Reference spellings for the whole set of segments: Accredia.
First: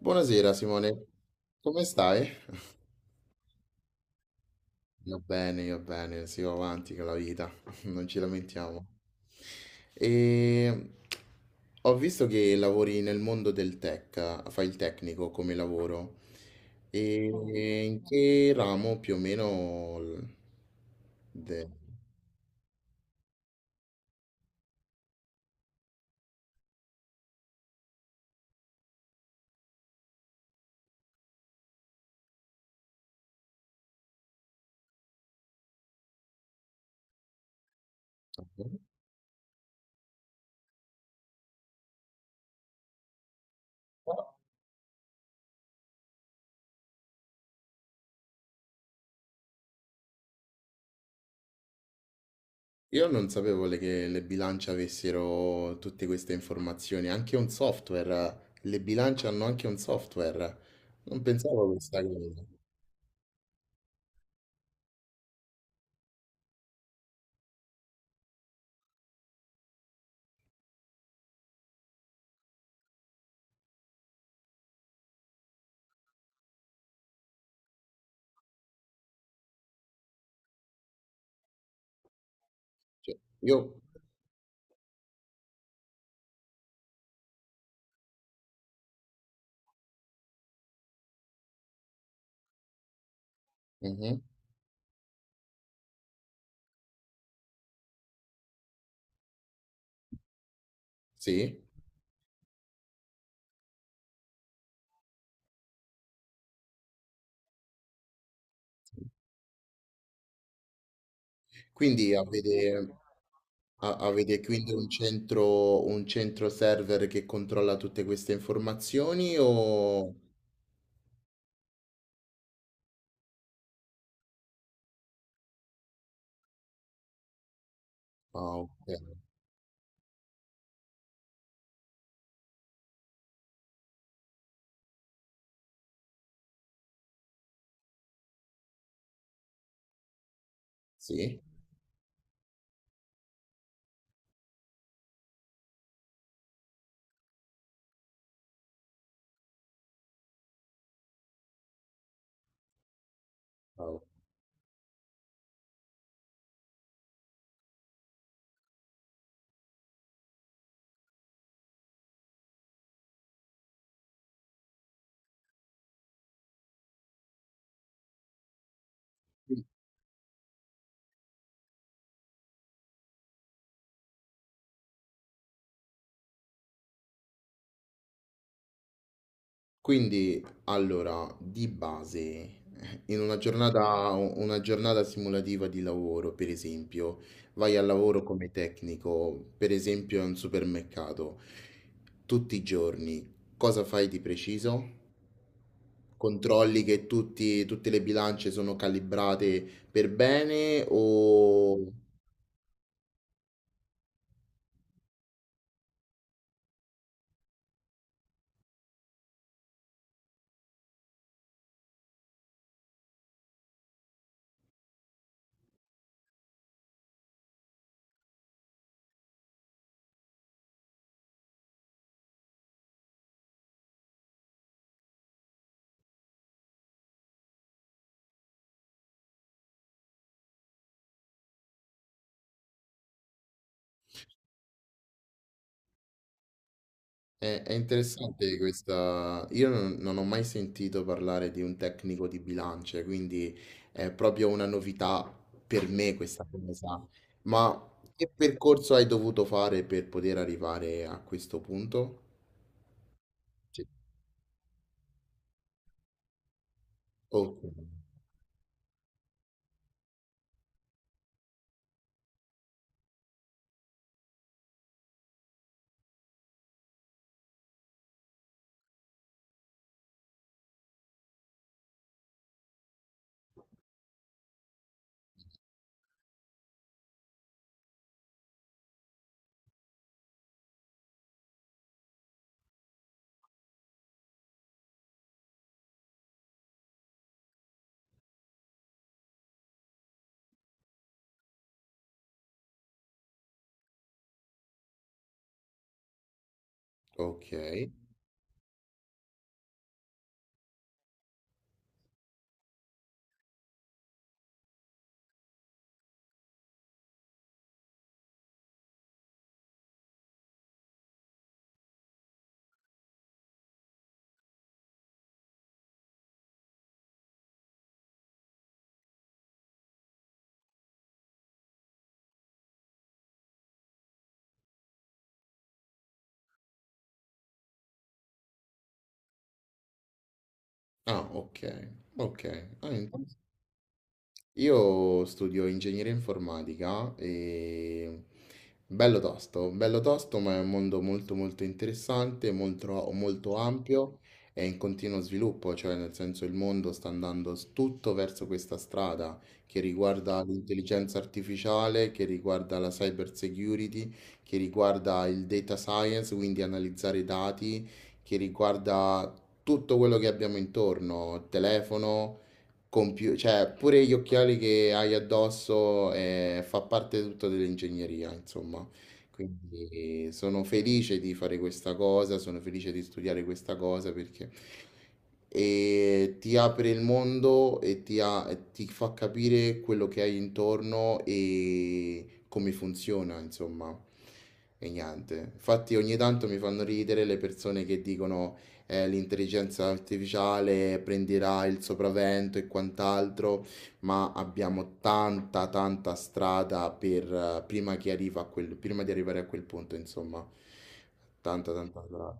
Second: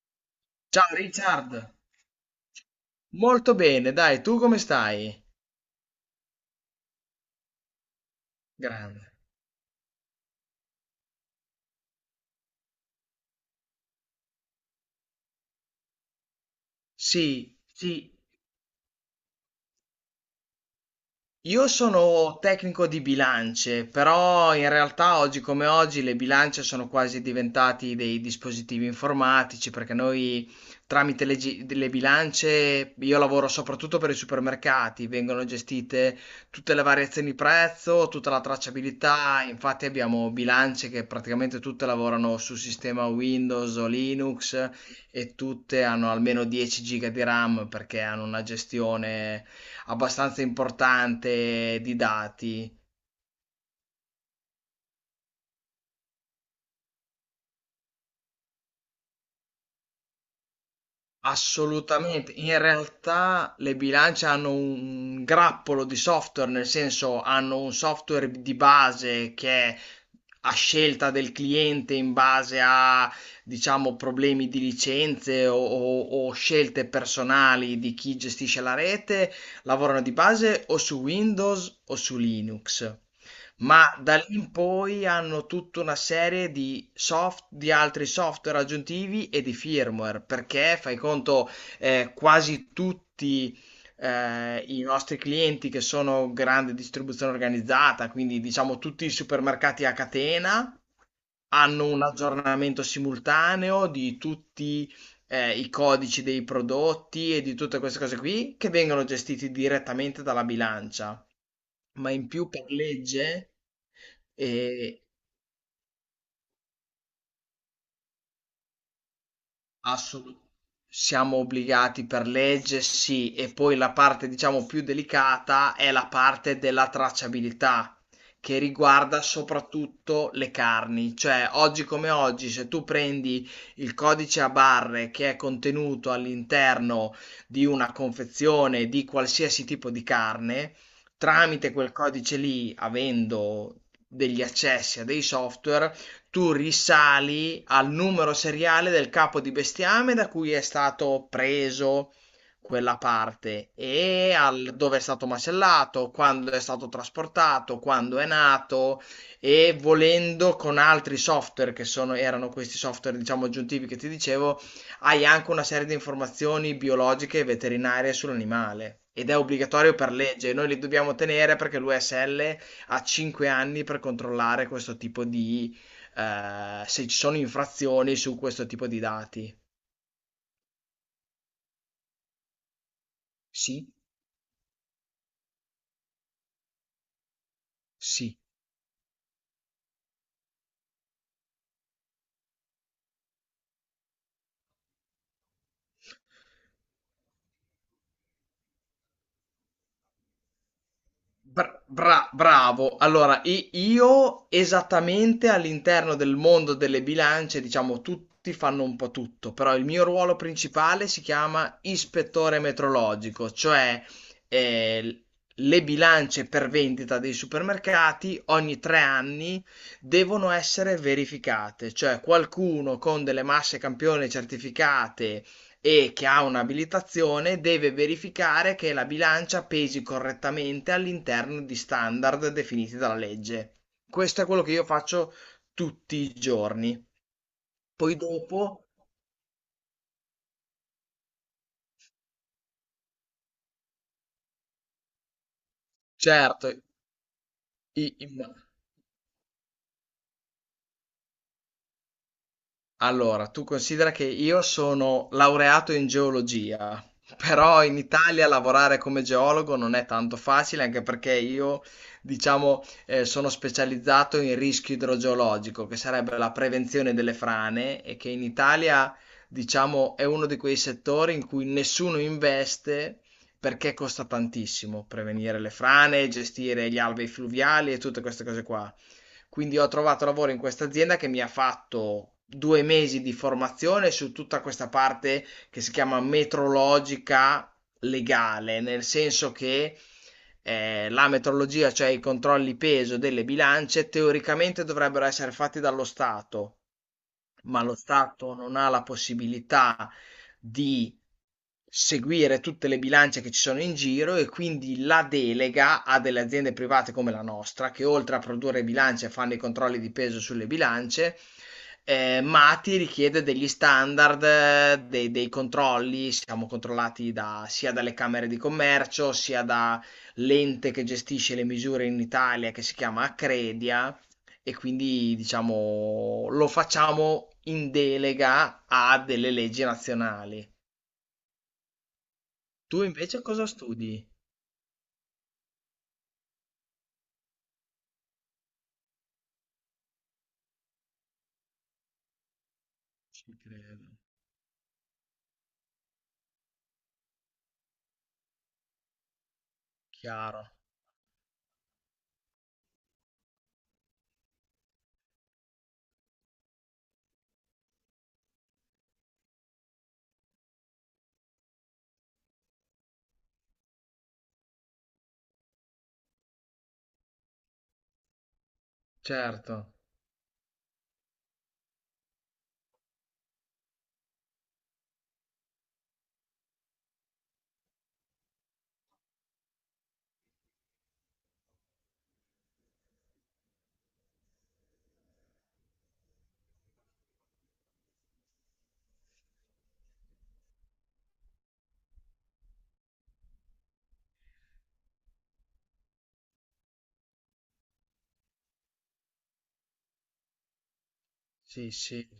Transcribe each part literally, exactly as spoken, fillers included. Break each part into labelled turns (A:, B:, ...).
A: Buonasera
B: Ciao
A: Simone,
B: Richard,
A: come stai?
B: molto bene, dai, tu come
A: Io
B: stai?
A: bene, io bene, si va avanti con la vita, non ci lamentiamo.
B: Grande.
A: E Ho visto che lavori nel mondo del tech, fai il tecnico come lavoro. E
B: Sì,
A: in
B: sì,
A: che ramo più o meno? l- de-
B: io sono tecnico di bilance, però in realtà oggi come oggi le bilance sono quasi diventati dei dispositivi informatici perché noi tramite le, gi- le bilance, io lavoro soprattutto per i supermercati, vengono gestite tutte le variazioni di prezzo, tutta la tracciabilità. Infatti abbiamo bilance che praticamente tutte lavorano su sistema Windows o Linux e tutte hanno almeno dieci giga di RAM perché hanno una gestione abbastanza importante di dati.
A: Io non sapevo le- che le bilance avessero tutte queste informazioni, anche un software, le bilance hanno anche un software, non pensavo a questa
B: Assolutamente,
A: cosa.
B: in realtà le bilance hanno un grappolo di software, nel senso hanno un software di base che è a scelta del cliente in base a, diciamo, problemi di licenze o, o- o scelte personali di chi gestisce la rete; lavorano di base o su Windows o su Linux.
A: Io,
B: Ma da lì in poi hanno tutta una serie di soft- di altri software aggiuntivi e di firmware, perché fai conto, eh, quasi tutti
A: mhm,
B: eh, i nostri clienti, che sono grande distribuzione organizzata, quindi diciamo tutti i supermercati a catena,
A: sì,
B: hanno un aggiornamento simultaneo di tutti eh, i codici dei prodotti e di tutte queste cose qui, che vengono gestiti direttamente dalla bilancia. Ma
A: quindi
B: in più per
A: avete,
B: legge,
A: a- avete quindi un
B: eh,
A: centro, un centro server che controlla tutte queste informazioni o...
B: assolu- siamo obbligati per legge, sì, e poi la parte diciamo più delicata è la parte della tracciabilità,
A: Ah,
B: che
A: ok,
B: riguarda soprattutto le carni. Cioè oggi come oggi, se tu prendi il codice a barre che è contenuto all'interno di una confezione di qualsiasi tipo di carne,
A: sì,
B: tramite quel codice lì, avendo degli accessi a dei software, tu risali al numero seriale del capo di bestiame da cui è stato preso quella parte,
A: ah,
B: e al dove è stato macellato, quando è stato trasportato, quando è nato, e volendo con altri software che sono, erano questi software diciamo aggiuntivi che ti dicevo, hai anche una serie di informazioni biologiche e veterinarie sull'animale, ed è obbligatorio per legge. Noi li dobbiamo tenere perché l'U S L ha cinque anni per controllare questo tipo di, eh, se ci sono infrazioni su questo tipo di dati.
A: quindi, allora, di base, in una
B: Sì,
A: giornata, una giornata simulativa di lavoro, per esempio, vai al lavoro
B: sì.
A: come tecnico, per esempio, in un supermercato, tutti i giorni, cosa fai di preciso? Controlli che tutti- tutte le bilance sono calibrate per bene o...
B: Bra- bra- bravo. Allora, i- io esattamente all'interno del mondo delle bilance, diciamo, tutti fanno un po' tutto, però il mio ruolo principale si chiama ispettore metrologico. Cioè eh, l- le bilance per vendita dei supermercati ogni tre anni devono essere verificate, cioè qualcuno con delle masse campione certificate e che ha un'abilitazione deve verificare che la bilancia pesi correttamente all'interno di standard definiti dalla legge. Questo è quello che io faccio tutti i giorni.
A: È, è
B: Poi
A: interessante
B: dopo,
A: questa. Io non, non ho mai sentito parlare di un tecnico di bilance, quindi è proprio una novità per me questa
B: certo,
A: cosa. Ma
B: i-
A: che
B: i-
A: percorso hai dovuto fare per poter arrivare a questo punto?
B: allora, tu
A: Sì.
B: considera che io sono laureato in geologia,
A: Ok,
B: però in Italia lavorare come geologo non è tanto facile, anche perché io, diciamo, eh, sono specializzato in rischio idrogeologico, che sarebbe la prevenzione delle frane, e che in Italia, diciamo, è uno di quei settori in cui nessuno investe perché costa tantissimo prevenire le frane, gestire gli alvei fluviali e tutte queste cose qua. Quindi ho trovato lavoro in questa azienda, che mi ha fatto due mesi di formazione su tutta questa parte che si chiama metrologica legale, nel senso che eh, la metrologia, cioè i controlli peso delle bilance, teoricamente dovrebbero essere fatti dallo Stato,
A: ok.
B: ma lo Stato non ha la possibilità di seguire tutte le bilance che ci sono in giro, e quindi la delega a delle aziende private come la nostra, che oltre a produrre bilance fanno i controlli di peso sulle bilance. Eh, ma ti richiede degli standard, eh, dei, dei controlli. Siamo controllati da, sia dalle camere di commercio, sia da l'ente che gestisce le misure in Italia, che si chiama Accredia, e quindi diciamo lo facciamo in delega a delle leggi nazionali.
A: Ah, ok, ok. Ah,
B: Tu
A: interessante.
B: invece cosa studi?
A: Io studio ingegneria informatica e bello tosto, bello tosto, ma è un mondo molto molto interessante, molto,
B: Ci
A: molto
B: credo.
A: ampio e in continuo sviluppo, cioè nel senso il mondo sta andando s- tutto verso questa strada che riguarda
B: Chiaro,
A: l'intelligenza artificiale, che riguarda la cyber security, che riguarda il data science, quindi analizzare i dati, che riguarda tutto quello che abbiamo intorno, telefono compiu- cioè pure gli occhiali che hai addosso eh, fa parte tutto dell'ingegneria, insomma.
B: certo,
A: Quindi sono felice di fare questa cosa, sono felice di studiare questa cosa perché e ti apre il mondo e ti, ha- e ti fa capire quello che hai intorno e come funziona, insomma. E niente. Infatti ogni tanto mi fanno ridere le persone che dicono eh, l'intelligenza artificiale prenderà il sopravvento e quant'altro, ma abbiamo tanta, tanta strada per, eh, prima che arriva a quel, prima di arrivare a quel punto, insomma. Tanta,
B: sì,
A: tanta
B: sì.
A: strada.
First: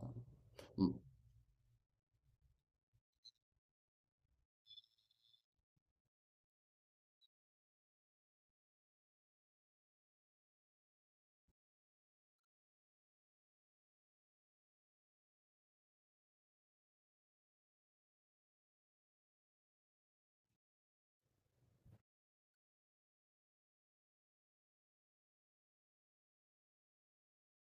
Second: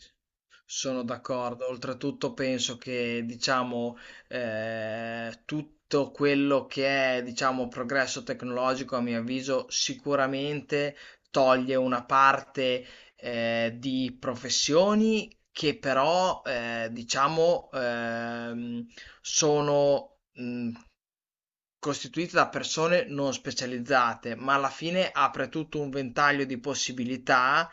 A: Mm,
B: Sono d'accordo. Oltretutto penso che, diciamo, eh, tutto quello che è, diciamo, progresso tecnologico, a mio avviso, sicuramente toglie una parte, eh, di professioni che, però, eh, diciamo, ehm, sono mh, costituita da persone non specializzate, ma alla fine apre tutto un ventaglio di possibilità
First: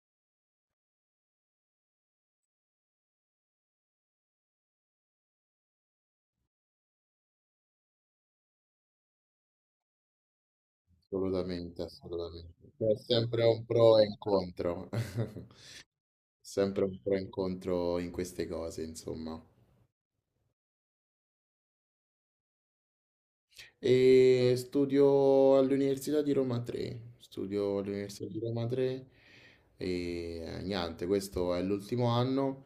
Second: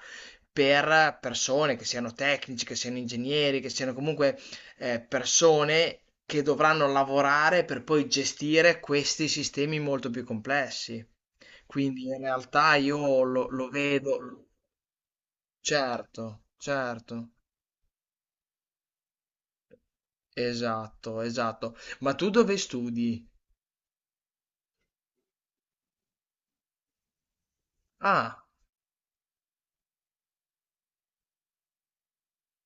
B: per persone che siano tecnici, che siano ingegneri, che siano comunque eh, persone che dovranno lavorare per poi gestire questi sistemi molto più complessi.
A: assolutamente,
B: Quindi in
A: assolutamente.
B: realtà
A: C'è
B: io
A: sempre
B: lo,
A: un
B: lo
A: pro e un
B: vedo,
A: contro.
B: certo,
A: Sempre un pro e un
B: certo,
A: contro in queste cose, insomma.
B: esatto, esatto. Ma tu dove studi?
A: E studio all'Università di Roma tre, studio all'Università di
B: Ah,
A: Roma tre e eh, niente, questo è l'ultimo anno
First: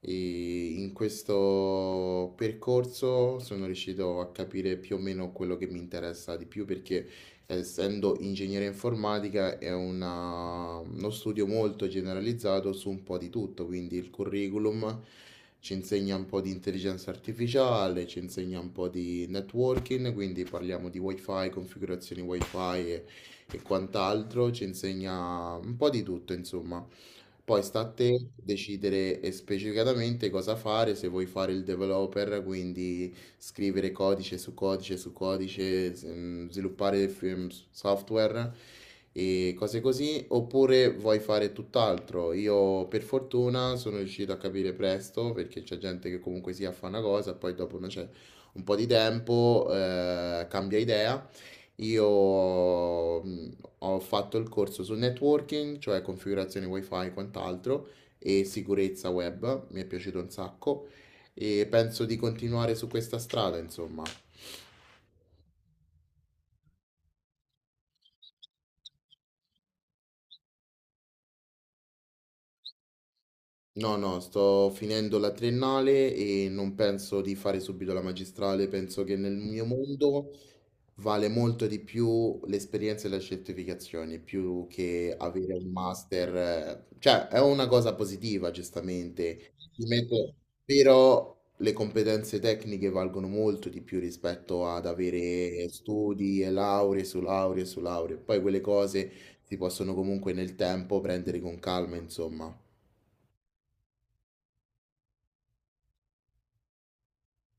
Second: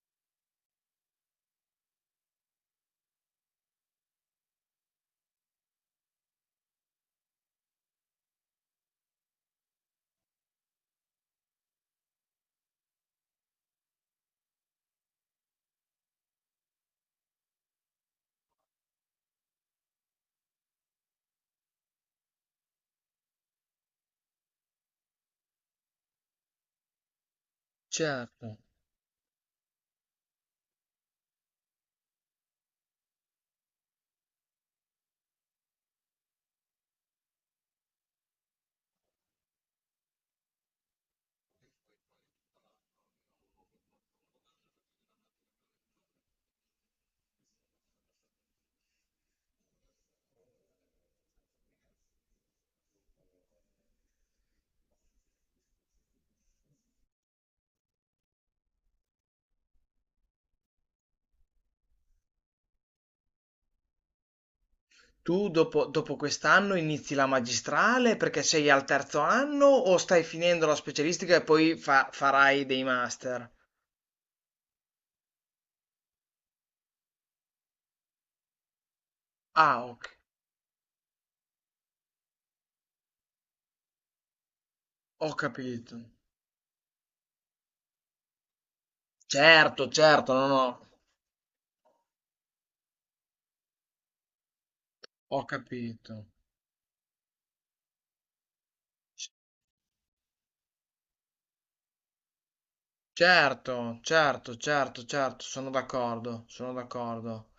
A: e in questo percorso sono riuscito a capire più o meno quello che mi interessa di più perché essendo ingegneria informatica è una- uno studio molto generalizzato su un po' di tutto, quindi il curriculum ci insegna un po' di intelligenza artificiale, ci insegna un po' di networking, quindi parliamo di wifi, configurazioni wifi e, e quant'altro, ci insegna un po' di tutto, insomma. Poi sta a te
B: certo.
A: decidere eh, specificatamente cosa fare, se vuoi fare il developer, quindi scrivere codice su codice su codice, s- mm, sviluppare f- mm, s- software e cose così, oppure vuoi fare tutt'altro. Io per fortuna sono riuscito a capire presto perché c'è gente che comunque sia fa una cosa, poi dopo non c'è un po' di tempo, eh, cambia idea. Io mh, ho fatto il corso su networking, cioè configurazione wifi e quant'altro, e sicurezza web, mi è piaciuto un sacco e penso di continuare su questa strada, insomma.
B: Tu dopo, dopo quest'anno inizi la magistrale perché sei al terzo anno, o stai finendo la specialistica e poi fa- farai dei master?
A: No, no, sto finendo la triennale e non penso di fare subito la magistrale, penso che nel mio
B: Ah, ho,
A: mondo vale molto di più l'esperienza e le certificazioni, più che
B: ho
A: avere un
B: capito.
A: master, eh, cioè è una cosa positiva, giustamente, Ti
B: Certo,
A: metto-
B: certo, no, no,
A: però le competenze tecniche valgono molto di più rispetto ad
B: ho
A: avere
B: capito.
A: studi e lauree su lauree su lauree, poi quelle cose
B: C-
A: si possono comunque nel tempo prendere con calma, insomma.
B: Certo, certo, certo, certo, sono d'accordo, sono d'accordo.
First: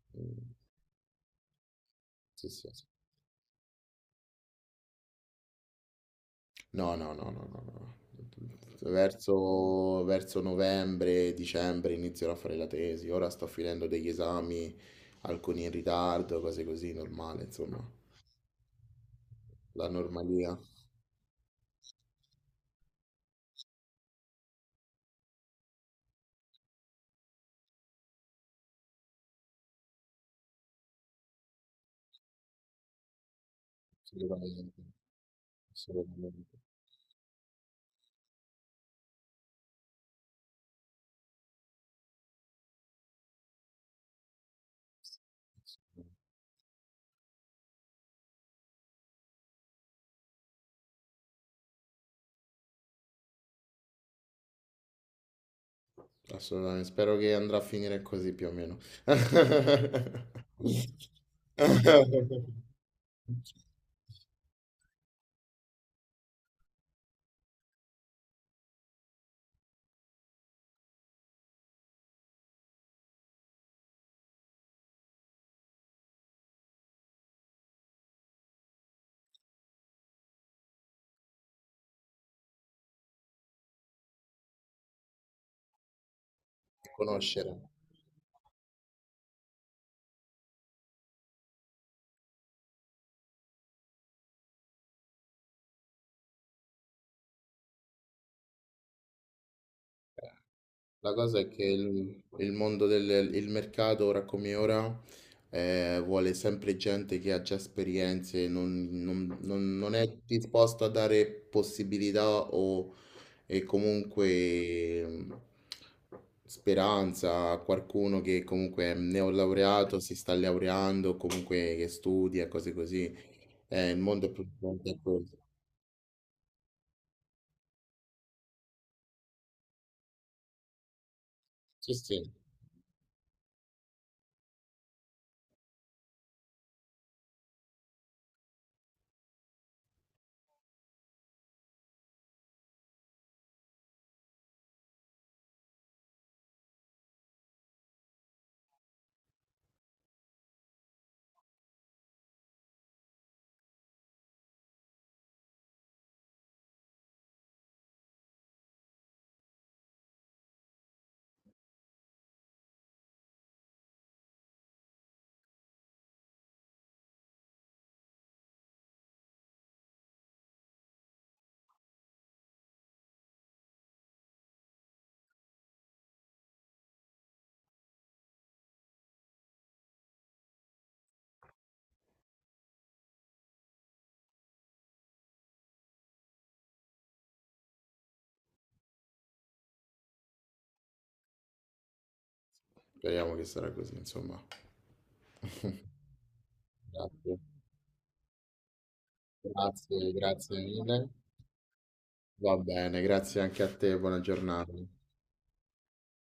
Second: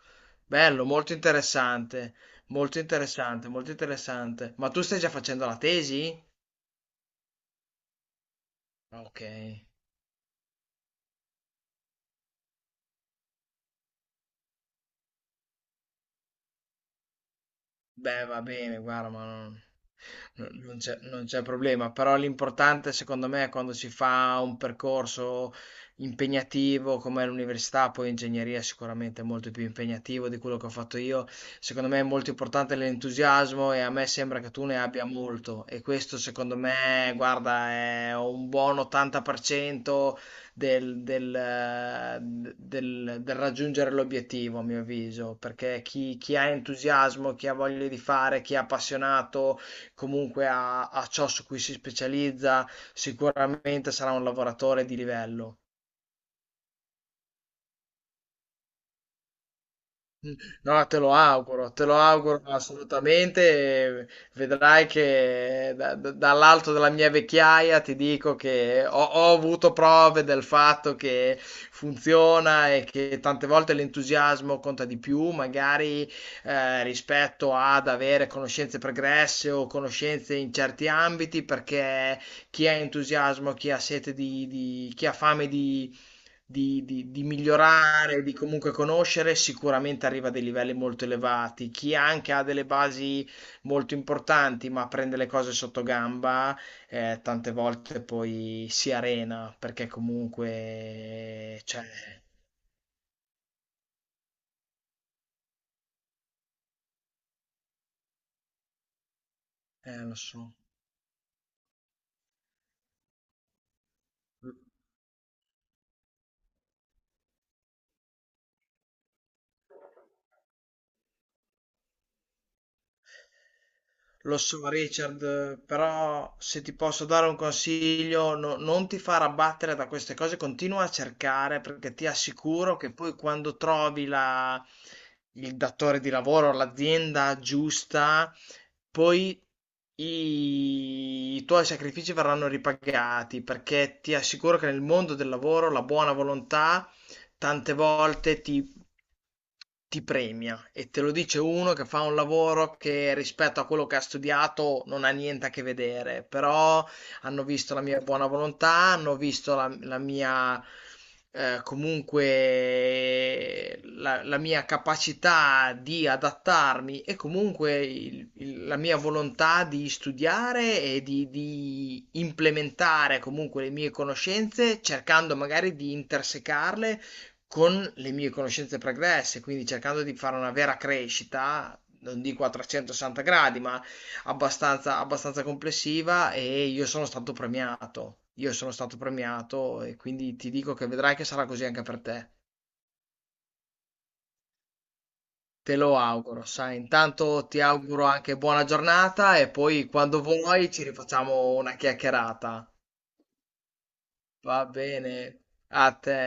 B: Bello, molto interessante,
A: Sì, sì,
B: molto
A: sì.
B: interessante, molto interessante. Ma tu stai già facendo la tesi?
A: No, no, no, no, no, no.
B: Ok.
A: Verso, verso novembre, dicembre inizierò a fare la tesi. Ora sto finendo degli esami, alcuni in ritardo, cose così, normale, insomma,
B: Beh, va bene, guarda, ma non,
A: la normalia.
B: non- non c'è non c'è problema, però l'importante secondo me è quando si fa un percorso impegnativo come l'università, poi ingegneria sicuramente è molto più impegnativo di quello che ho fatto io. Secondo me è molto importante l'entusiasmo, e a me sembra che tu ne
A: Assolutamente,
B: abbia molto, e questo secondo
A: assolutamente.
B: me, guarda, è un buon ottanta per cento del, del, eh, del- del raggiungere l'obiettivo, a mio avviso, perché chi, chi ha entusiasmo, chi ha voglia di fare, chi è appassionato comunque a a ciò su cui si specializza, sicuramente sarà un lavoratore di livello.
A: Assolutamente. Spero che andrà a finire così più o meno.
B: Mm. No, te lo auguro, te lo auguro assolutamente. eh, Vedrai che da- da- dall'alto della mia vecchiaia ti dico che ho, ho avuto prove del fatto che funziona, e che tante volte l'entusiasmo conta di più, magari, eh, rispetto ad avere conoscenze pregresse o conoscenze in certi ambiti, perché chi ha entusiasmo, chi ha sete di, di- chi ha fame di, di- di
A: Conoscere.
B: migliorare, di comunque conoscere, sicuramente arriva a dei livelli molto elevati. Chi anche ha delle basi molto importanti, ma prende le cose sotto gamba, eh, tante volte poi si arena, perché
A: La cosa è
B: comunque,
A: che
B: cioè,
A: il, il mondo del il mercato, ora come ora, eh, vuole sempre gente che ha già esperienze, non, non- non- non
B: eh,
A: è
B: lo so.
A: disposto a dare possibilità o e comunque mh, speranza a qualcuno che comunque è neolaureato, si sta laureando, comunque che studia, cose così. Eh, il mondo è
B: Lo
A: più
B: so,
A: grande di questo.
B: Richard, però se ti posso dare un consiglio, no- non ti far abbattere da queste cose, continua a cercare
A: Sì,
B: perché ti
A: sì.
B: assicuro che poi quando trovi la- il datore di lavoro, l'azienda giusta, poi i, i tuoi sacrifici verranno ripagati, perché ti assicuro che nel mondo del lavoro la buona volontà tante volte ti ti premia, e te lo dice uno che fa un lavoro che rispetto a quello che ha studiato non ha niente a che vedere. Però hanno visto la mia buona volontà, hanno visto la, la mia, eh, comunque la, la mia capacità di adattarmi, e comunque il- il- la mia volontà di studiare, e di, di implementare comunque le mie conoscenze, cercando magari di intersecarle con le mie conoscenze pregresse, quindi cercando di fare una vera crescita, non dico a trecentosessanta gradi, ma abbastanza, abbastanza complessiva. E io sono stato premiato. Io sono stato premiato, e quindi ti dico che vedrai che sarà così anche per te.
A: Speriamo che sarà così, insomma.
B: Te lo auguro, sai.
A: Grazie.
B: Intanto ti auguro anche buona giornata, e poi
A: Grazie,
B: quando
A: grazie
B: vuoi ci
A: mille.
B: rifacciamo una
A: Va
B: chiacchierata.
A: bene, grazie anche a te, buona
B: Va
A: giornata.
B: bene, a te.